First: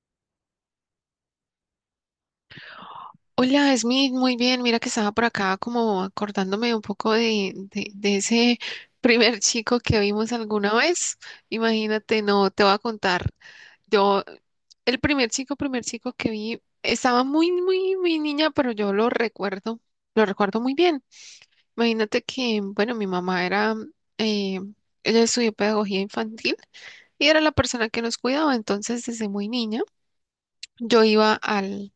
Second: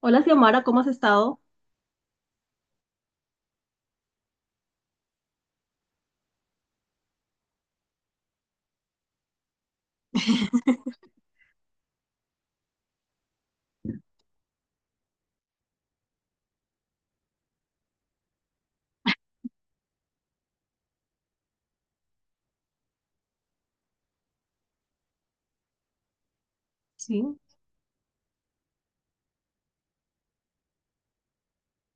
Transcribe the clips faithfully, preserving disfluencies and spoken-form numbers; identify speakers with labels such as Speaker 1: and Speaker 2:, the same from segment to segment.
Speaker 1: Hola, Xiomara, ¿cómo has estado?
Speaker 2: Hola, Smith, muy bien. Mira que estaba por acá como acordándome un poco de, de, de ese primer chico que vimos alguna vez. Imagínate, no, te voy a contar. Yo, el primer chico, primer chico que vi, estaba muy, muy, muy niña, pero yo lo recuerdo, lo recuerdo muy bien. Imagínate que, bueno, mi mamá era, eh, ella estudió pedagogía infantil
Speaker 1: Sí,
Speaker 2: y era la persona que nos cuidaba. Entonces, desde muy niña, yo iba al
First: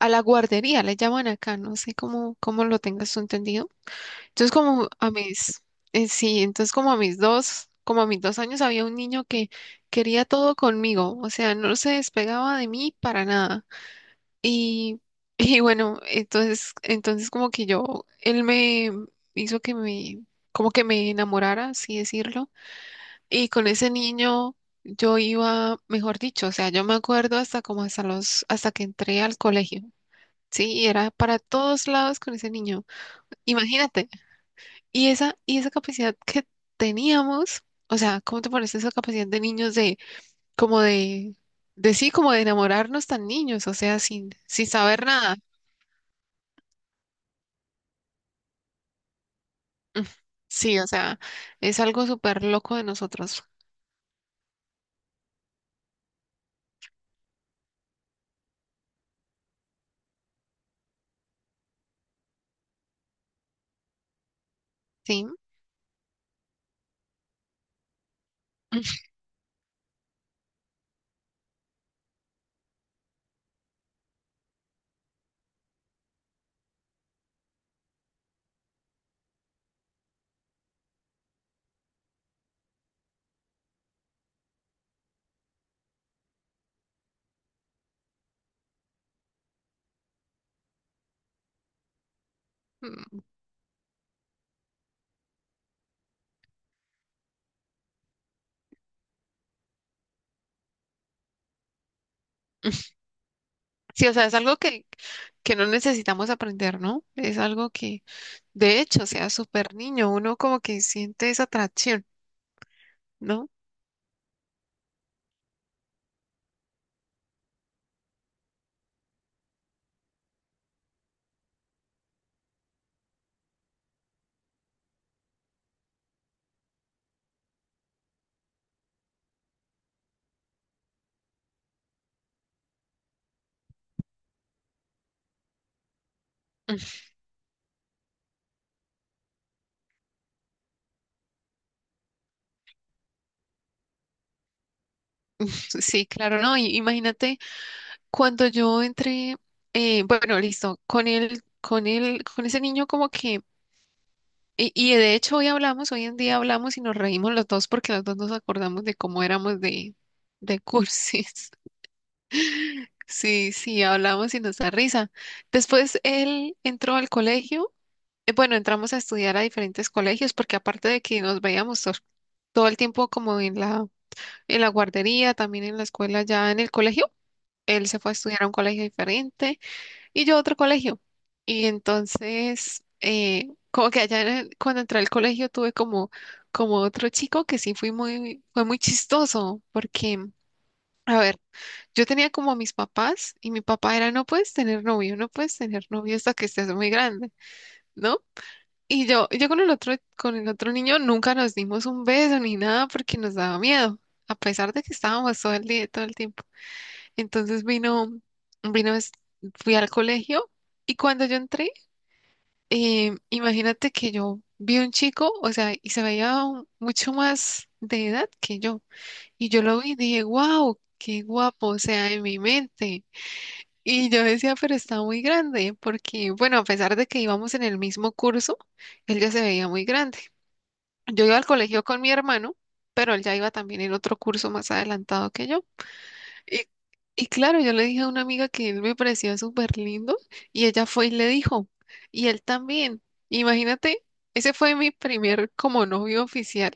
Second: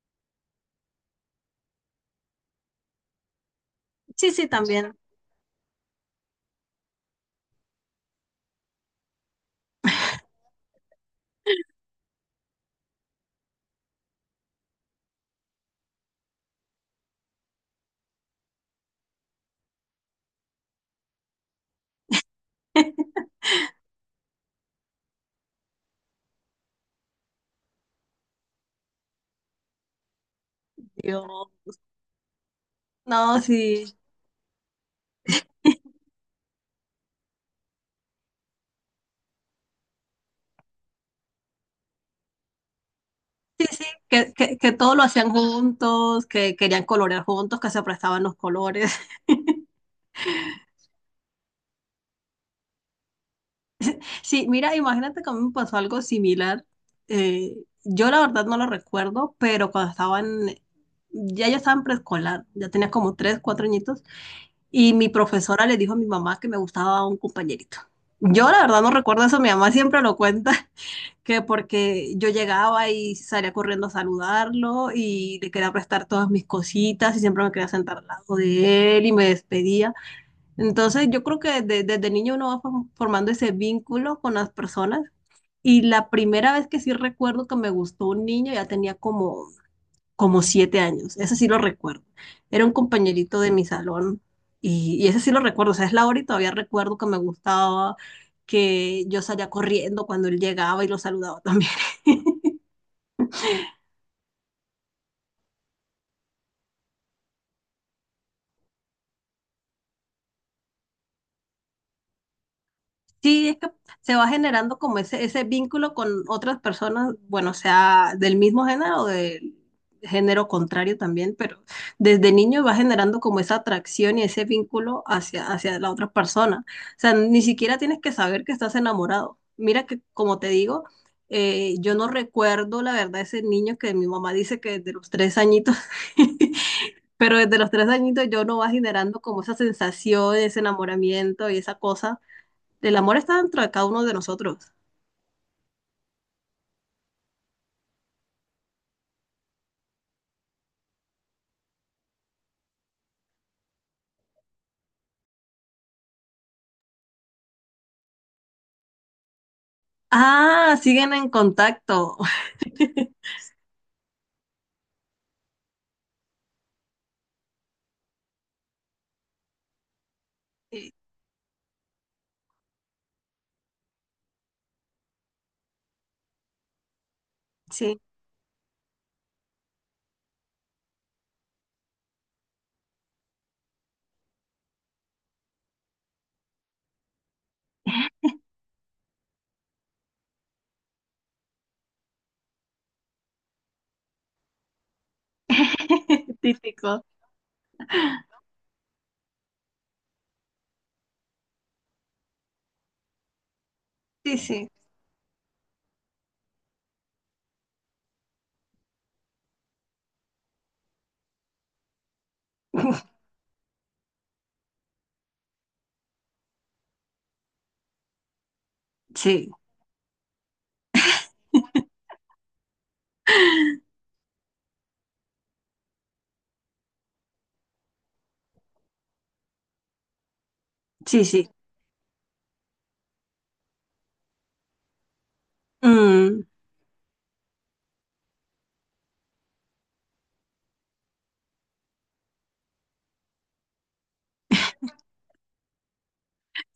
Speaker 2: a la guardería, le llaman acá, no sé cómo, cómo lo tengas tú entendido.
Speaker 1: sí, sí,
Speaker 2: Entonces, como
Speaker 1: también.
Speaker 2: a mis, eh, sí, entonces como a mis dos, como a mis dos años había un niño que quería todo conmigo, o sea, no se despegaba de mí para nada. Y, y bueno, entonces, entonces como que yo, él me hizo que me, como que me enamorara, así decirlo. Y con ese niño yo iba, mejor dicho, o sea, yo me acuerdo hasta como hasta los, hasta que entré al colegio. Sí, era para
Speaker 1: Yo,
Speaker 2: todos lados con ese niño.
Speaker 1: no, sí,
Speaker 2: Imagínate. Y esa, y esa capacidad que teníamos, o sea, ¿cómo te parece esa capacidad de niños de, como de, de sí, como de enamorarnos tan
Speaker 1: sí,
Speaker 2: niños, o
Speaker 1: sí,
Speaker 2: sea, sin,
Speaker 1: que, que,
Speaker 2: sin
Speaker 1: que todo lo
Speaker 2: saber
Speaker 1: hacían
Speaker 2: nada?
Speaker 1: juntos, que querían colorear juntos, que se prestaban los colores.
Speaker 2: Mm, sí, o sea, es algo súper loco de nosotros,
Speaker 1: Sí, mira, imagínate que a mí me pasó algo similar. Eh, yo la verdad no lo recuerdo, pero cuando estaban, ya yo estaba en preescolar, ya tenía como tres, cuatro añitos, y mi
Speaker 2: ¿sí?
Speaker 1: profesora le dijo a mi mamá que me gustaba un compañerito. Yo la verdad no recuerdo eso, mi mamá siempre lo cuenta. Que porque yo llegaba y salía corriendo a saludarlo y le quería prestar todas mis cositas y siempre me quería sentar al lado de él y me despedía. Entonces yo creo que desde, desde niño uno va form- formando ese vínculo con las personas y la primera vez que sí recuerdo que me gustó un niño ya tenía como como siete años, ese sí lo recuerdo. Era un
Speaker 2: Mm,
Speaker 1: compañerito de mi salón y, y ese sí lo recuerdo, o sea, es la hora y todavía recuerdo que me gustaba, que yo salía corriendo cuando él llegaba y lo saludaba también.
Speaker 2: sí, o sea, es algo que, que no necesitamos aprender, ¿no? Es algo que, de hecho, o sea, súper niño, uno como que siente esa atracción,
Speaker 1: Sí,
Speaker 2: ¿no?
Speaker 1: es que se va generando como ese, ese vínculo con otras personas, bueno, sea del mismo género o del género contrario también, pero desde niño va generando como esa atracción y ese vínculo hacia, hacia la otra persona. O sea, ni siquiera tienes que saber que estás enamorado. Mira que, como te digo, eh, yo no recuerdo la verdad ese niño que mi mamá dice que desde los tres añitos.
Speaker 2: Mm,
Speaker 1: Pero desde los tres añitos yo no va generando como esa sensación, ese enamoramiento y esa cosa. El amor está dentro de cada uno de nosotros.
Speaker 2: sí, claro, ¿no? Y imagínate. Cuando yo entré, eh, bueno, listo, con él, con él, con ese niño como que, y, y de hecho hoy hablamos, hoy en día hablamos y nos reímos los dos porque los dos nos acordamos de cómo éramos de, de
Speaker 1: Ah, siguen en
Speaker 2: cursis.
Speaker 1: contacto.
Speaker 2: Sí, sí, hablamos y nos da risa. Después él entró al colegio, eh, bueno, entramos a estudiar a diferentes colegios porque aparte
Speaker 1: Sí,
Speaker 2: de que nos veíamos to- todo el tiempo como en la, en la guardería, también en la escuela, ya en el colegio, él se
Speaker 1: sí.
Speaker 2: fue a estudiar a un colegio diferente. Y yo a otro colegio. Y entonces, eh, como que allá en el- cuando entré al colegio tuve como, como otro chico que sí fui muy, fue muy chistoso, porque, a ver, yo tenía como a mis papás y mi papá era, no puedes tener novio, no puedes tener novio hasta que estés muy
Speaker 1: Típico.
Speaker 2: grande, ¿no? Y yo, yo con el otro, con el otro niño nunca nos dimos un beso ni nada porque nos daba miedo, a
Speaker 1: Sí, sí.
Speaker 2: pesar de que estábamos todo el día, todo el tiempo. Entonces vino, vino, es- fui al colegio y cuando yo entré, eh, imagínate que yo vi un chico, o sea, y se veía un- mucho más de edad que yo. Y
Speaker 1: Sí,
Speaker 2: yo lo vi y dije, wow, qué guapo, o sea, en mi mente. Y yo decía, pero está muy grande, porque, bueno, a pesar de que íbamos en el mismo curso, él ya se veía muy grande. Yo
Speaker 1: sí,
Speaker 2: iba al
Speaker 1: sí.
Speaker 2: colegio con mi hermano, pero él ya iba también en otro curso más adelantado que yo.
Speaker 1: Mm.
Speaker 2: Y, y claro, yo le dije a una amiga que él me parecía súper lindo y ella fue y le dijo, y él también. Imagínate, ese fue mi primer como novio oficial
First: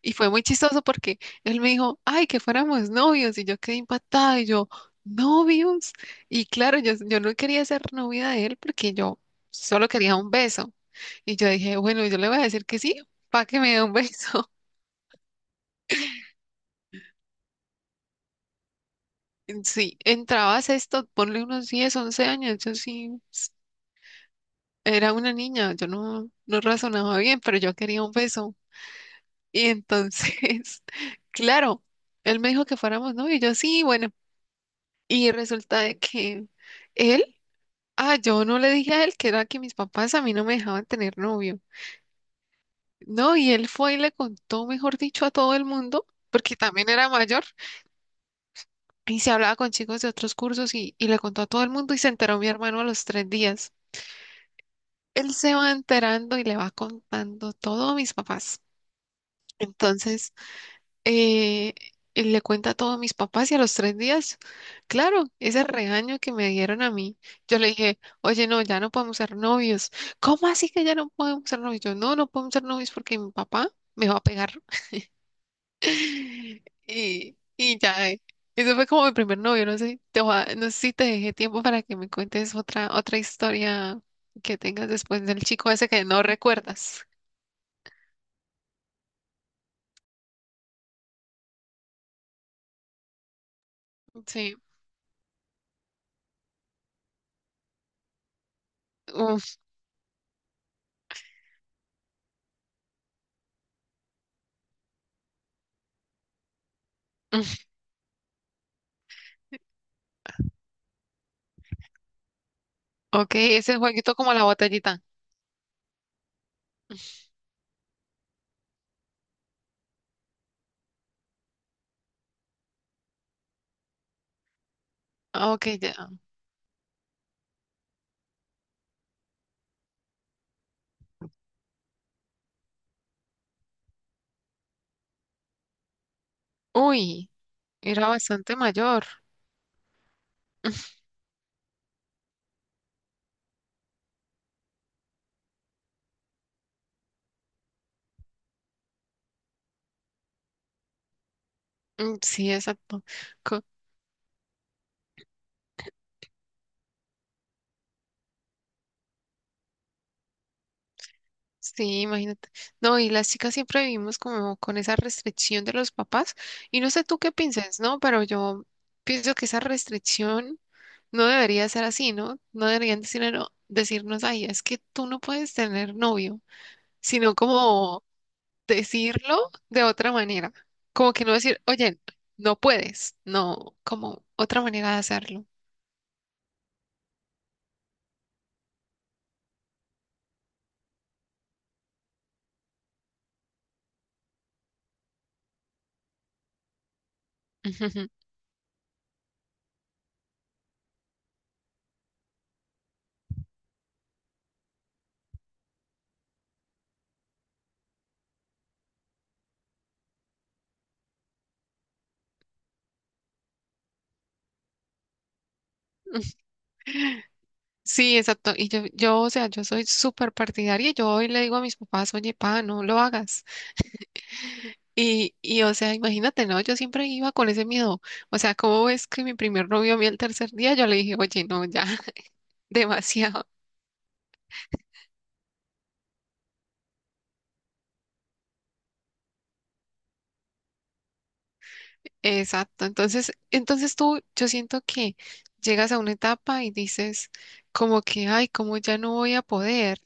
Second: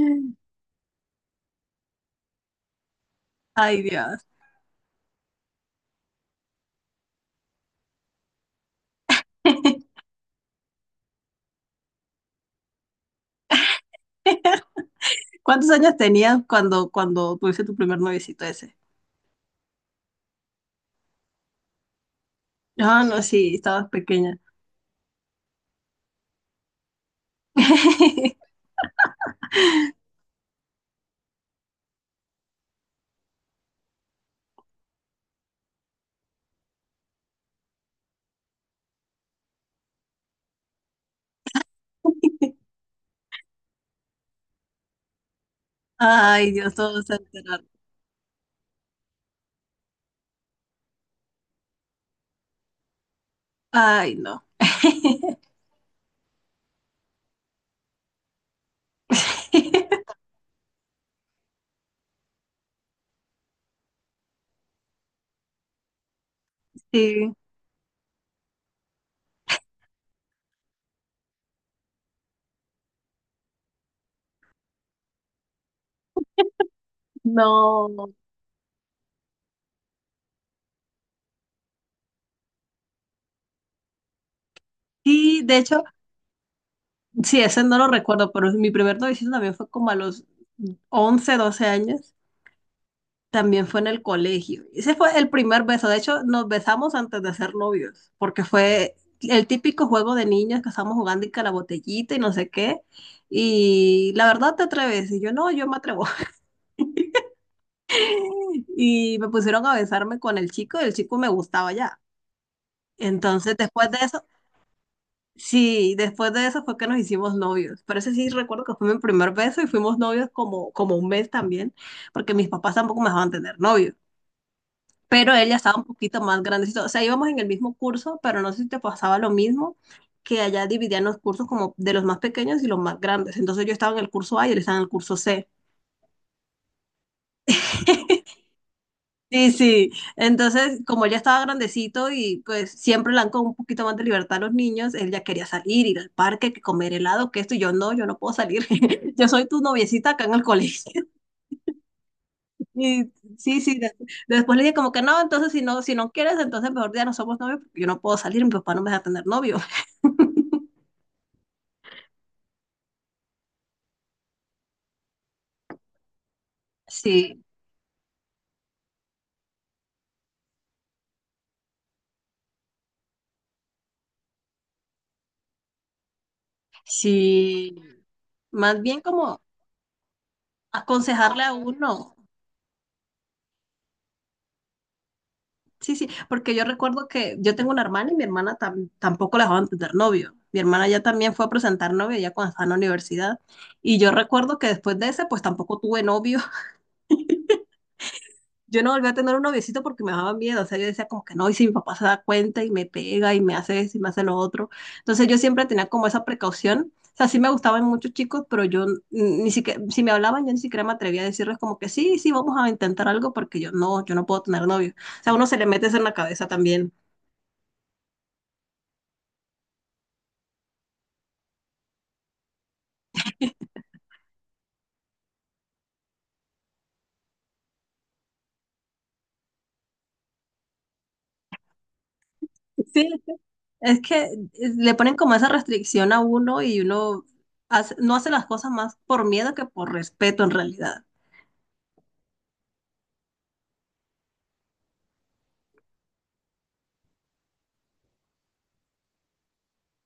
Speaker 2: y fue muy chistoso porque él me dijo, ay, que fuéramos novios y yo quedé
Speaker 1: Ay, Dios.
Speaker 2: impactada y yo, novios. Y claro, yo, yo no quería ser novia de él porque yo solo quería un beso. Y yo dije, bueno, yo le voy a decir que sí, para que me dé un beso.
Speaker 1: ¿Cuántos años tenías cuando, cuando tuviste tu primer noviecito ese?
Speaker 2: Sí, entrabas esto, ponle unos diez once años, yo
Speaker 1: Ah,
Speaker 2: sí.
Speaker 1: no, sí, estabas pequeña.
Speaker 2: Era una niña, yo no, no razonaba bien, pero yo quería un beso. Y entonces, claro, él me dijo que fuéramos novios, y yo sí, bueno. Y resulta de que él, ah, yo no le dije a él que era que mis papás a mí no me dejaban tener novio. No, y él fue y le contó, mejor dicho, a todo el mundo,
Speaker 1: Ay,
Speaker 2: porque
Speaker 1: Dios,
Speaker 2: también
Speaker 1: todos
Speaker 2: era
Speaker 1: se
Speaker 2: mayor,
Speaker 1: enteraron.
Speaker 2: y se hablaba con chicos de otros cursos y, y le contó a todo el mundo y se enteró mi hermano a los tres días.
Speaker 1: Ay, no.
Speaker 2: Él se va enterando y le va contando todo a mis papás. Entonces, eh, y le cuenta todo a mis papás y a los tres días, claro, ese regaño que me dieron a mí,
Speaker 1: Sí,
Speaker 2: yo le dije, oye, no, ya no podemos ser novios. ¿Cómo así que ya no podemos ser novios? Yo, no, no podemos ser novios porque mi papá me va a pegar. Y, y ya,
Speaker 1: no.
Speaker 2: eh, ese fue como mi primer novio, no sé, te voy a- no sé si te dejé tiempo para que me cuentes otra, otra historia que tengas después
Speaker 1: Sí,
Speaker 2: del
Speaker 1: de
Speaker 2: chico
Speaker 1: hecho,
Speaker 2: ese que no recuerdas.
Speaker 1: sí, ese no lo recuerdo, pero mi primer noviciado también fue como a los once, doce años. También fue en el
Speaker 2: Sí.
Speaker 1: colegio. Ese fue el primer beso. De hecho, nos besamos antes de ser novios, porque fue el
Speaker 2: Uf,
Speaker 1: típico juego de niños que estábamos jugando y que la botellita y no sé qué. Y la verdad te atreves. Y yo no, yo me atrevo.
Speaker 2: uf.
Speaker 1: Y me pusieron a besarme con el chico y el chico me gustaba ya.
Speaker 2: Ok,
Speaker 1: Entonces,
Speaker 2: ese
Speaker 1: después de
Speaker 2: jueguito
Speaker 1: eso,
Speaker 2: como la botellita.
Speaker 1: sí, después de eso fue que nos hicimos novios. Pero ese sí recuerdo que fue mi primer beso y fuimos novios como, como un mes también, porque mis papás tampoco me dejaban tener novio. Pero él
Speaker 2: Ah,
Speaker 1: ya
Speaker 2: ok,
Speaker 1: estaba un
Speaker 2: ya.
Speaker 1: poquito más grandecito. O sea, íbamos en el mismo curso, pero no sé si te pasaba lo mismo, que allá dividían los cursos como de los más pequeños y los más grandes. Entonces yo estaba en el curso A y él estaba en el curso C.
Speaker 2: Uy, era bastante mayor.
Speaker 1: Sí, sí. Entonces, como él ya estaba grandecito y pues siempre le dan con un poquito más de libertad a los niños, él ya quería salir, ir al parque, que comer helado, que esto, y yo no, yo no puedo salir. Yo soy tu noviecita acá en el colegio.
Speaker 2: Mm, sí, exacto.
Speaker 1: Y sí,
Speaker 2: Co-
Speaker 1: sí. De- después le dije como que no, entonces si no, si no, quieres, entonces mejor ya no somos novios, porque yo no puedo salir, mi papá no me deja tener novio.
Speaker 2: sí, imagínate. No, y las chicas siempre vivimos como con esa restricción de los papás. Y no sé tú qué
Speaker 1: Sí,
Speaker 2: piensas, ¿no? Pero yo pienso que esa restricción no debería ser así, ¿no? No deberían decirnos, decirnos, ay, es que tú no puedes tener novio, sino
Speaker 1: sí.
Speaker 2: como
Speaker 1: Más bien como
Speaker 2: decirlo de otra manera. Como que no
Speaker 1: aconsejarle a
Speaker 2: decir, oye,
Speaker 1: uno.
Speaker 2: no puedes. No, como otra manera de hacerlo.
Speaker 1: Sí, sí, porque yo recuerdo que yo tengo una hermana y mi hermana tam- tampoco la dejaban tener novio. Mi hermana ya también fue a presentar novio ya cuando estaba en la universidad. Y yo recuerdo que después de ese, pues tampoco tuve novio. Yo no volví a tener un noviecito porque me daba miedo. O sea, yo decía como que no, y si mi papá se da cuenta y me pega y me hace eso y me hace lo otro. Entonces yo siempre tenía como esa precaución. O sea, sí me gustaban muchos chicos, pero yo n- ni siquiera, si me hablaban, yo ni siquiera me atrevía a decirles como que sí, sí, vamos a intentar algo porque yo no, yo no puedo tener novio. O sea, a uno se le mete eso en la cabeza también.
Speaker 2: Sí, exacto. Y yo, yo, o sea, yo soy súper partidaria. Y yo hoy le digo a mis papás, oye, pa, no lo hagas. Y, y, o sea, imagínate, ¿no? Yo siempre iba con ese miedo. O sea, ¿cómo es que mi primer novio a mí el tercer día? Yo le dije, oye, no, ya,
Speaker 1: Sí,
Speaker 2: demasiado.
Speaker 1: es que le ponen como esa restricción a uno y uno hace- no hace las cosas más por miedo que por respeto en realidad.
Speaker 2: Exacto. Entonces, entonces tú, yo siento que llegas a una etapa y dices, como que, ay, como ya no voy a poder.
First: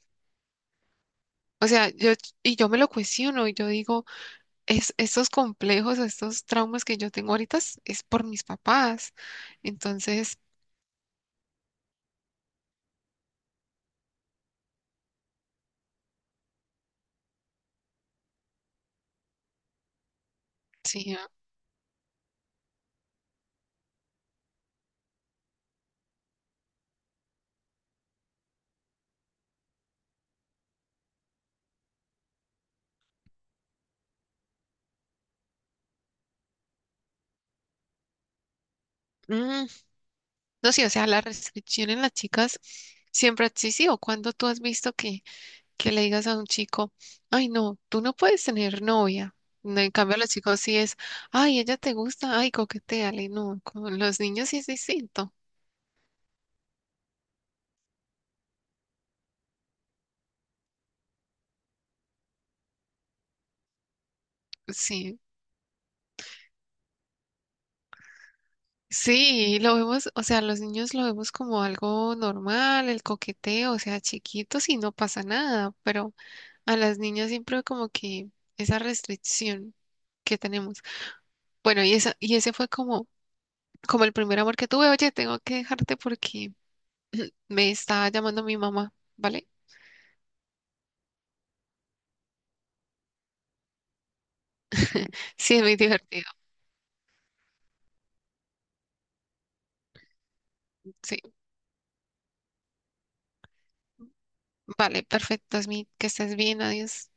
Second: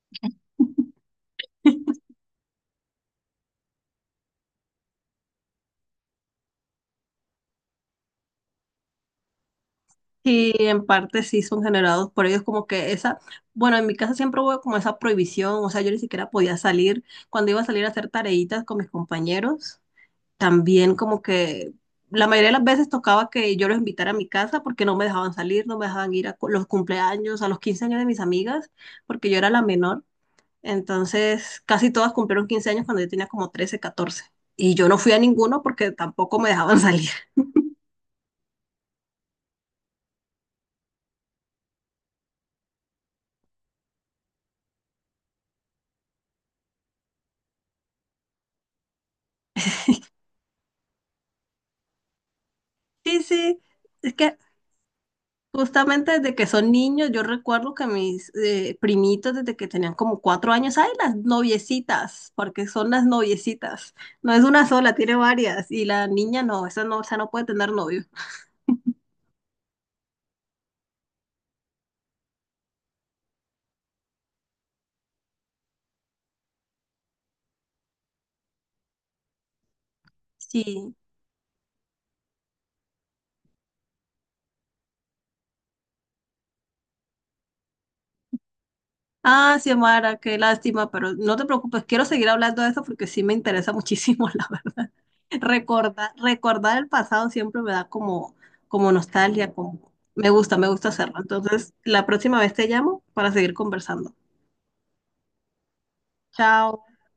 Speaker 2: O sea, yo, y yo me lo cuestiono y yo digo, es, estos complejos, estos traumas que yo tengo ahorita es, es por mis papás. Entonces,
Speaker 1: Y en parte sí son generados por ellos como que esa, bueno, en mi casa siempre hubo como esa prohibición, o sea, yo ni siquiera podía salir. Cuando iba a salir a hacer tareitas con mis compañeros, también
Speaker 2: sí,
Speaker 1: como
Speaker 2: ah,
Speaker 1: que la mayoría de las veces tocaba que yo los invitara a mi casa porque no me dejaban salir, no me dejaban ir a cu- los cumpleaños, a los quince años de mis amigas, porque yo era la menor. Entonces, casi todas cumplieron quince años cuando yo tenía como trece, catorce. Y yo no fui a ninguno porque tampoco me dejaban salir.
Speaker 2: mm, no sé, o sea, la restricción en las chicas siempre ha existido. Cuando tú has visto que, que le digas a un chico, ay, no, tú no puedes tener novia. No, en cambio, a los chicos sí es, ay, ella te gusta, ay,
Speaker 1: Sí,
Speaker 2: coqueteale. No,
Speaker 1: sí,
Speaker 2: con
Speaker 1: es
Speaker 2: los
Speaker 1: que
Speaker 2: niños sí es distinto.
Speaker 1: justamente desde que son niños, yo recuerdo que mis eh, primitos desde que tenían como cuatro años, hay las noviecitas, porque son las noviecitas. No es una sola, tiene
Speaker 2: Sí.
Speaker 1: varias. Y la niña no, esa no, esa no puede tener novio.
Speaker 2: Sí, lo vemos, o sea, los niños lo vemos como algo normal, el coqueteo, o sea, chiquitos y no pasa nada, pero a las niñas siempre como que esa restricción que tenemos.
Speaker 1: Sí,
Speaker 2: Bueno, y esa, y ese fue como, como el primer amor que tuve. Oye, tengo que dejarte porque me está llamando mi mamá, ¿vale?
Speaker 1: ah, Xiomara, qué lástima, pero no te preocupes, quiero seguir hablando de esto porque sí me interesa muchísimo, la verdad.
Speaker 2: Sí, es muy
Speaker 1: Recordar,
Speaker 2: divertido.
Speaker 1: recordar el pasado siempre me da como, como nostalgia, como me gusta, me gusta hacerlo.
Speaker 2: Sí,
Speaker 1: Entonces, la próxima vez te llamo para seguir conversando.
Speaker 2: vale, perfecto, Smith, que estés bien,
Speaker 1: Chao.
Speaker 2: adiós.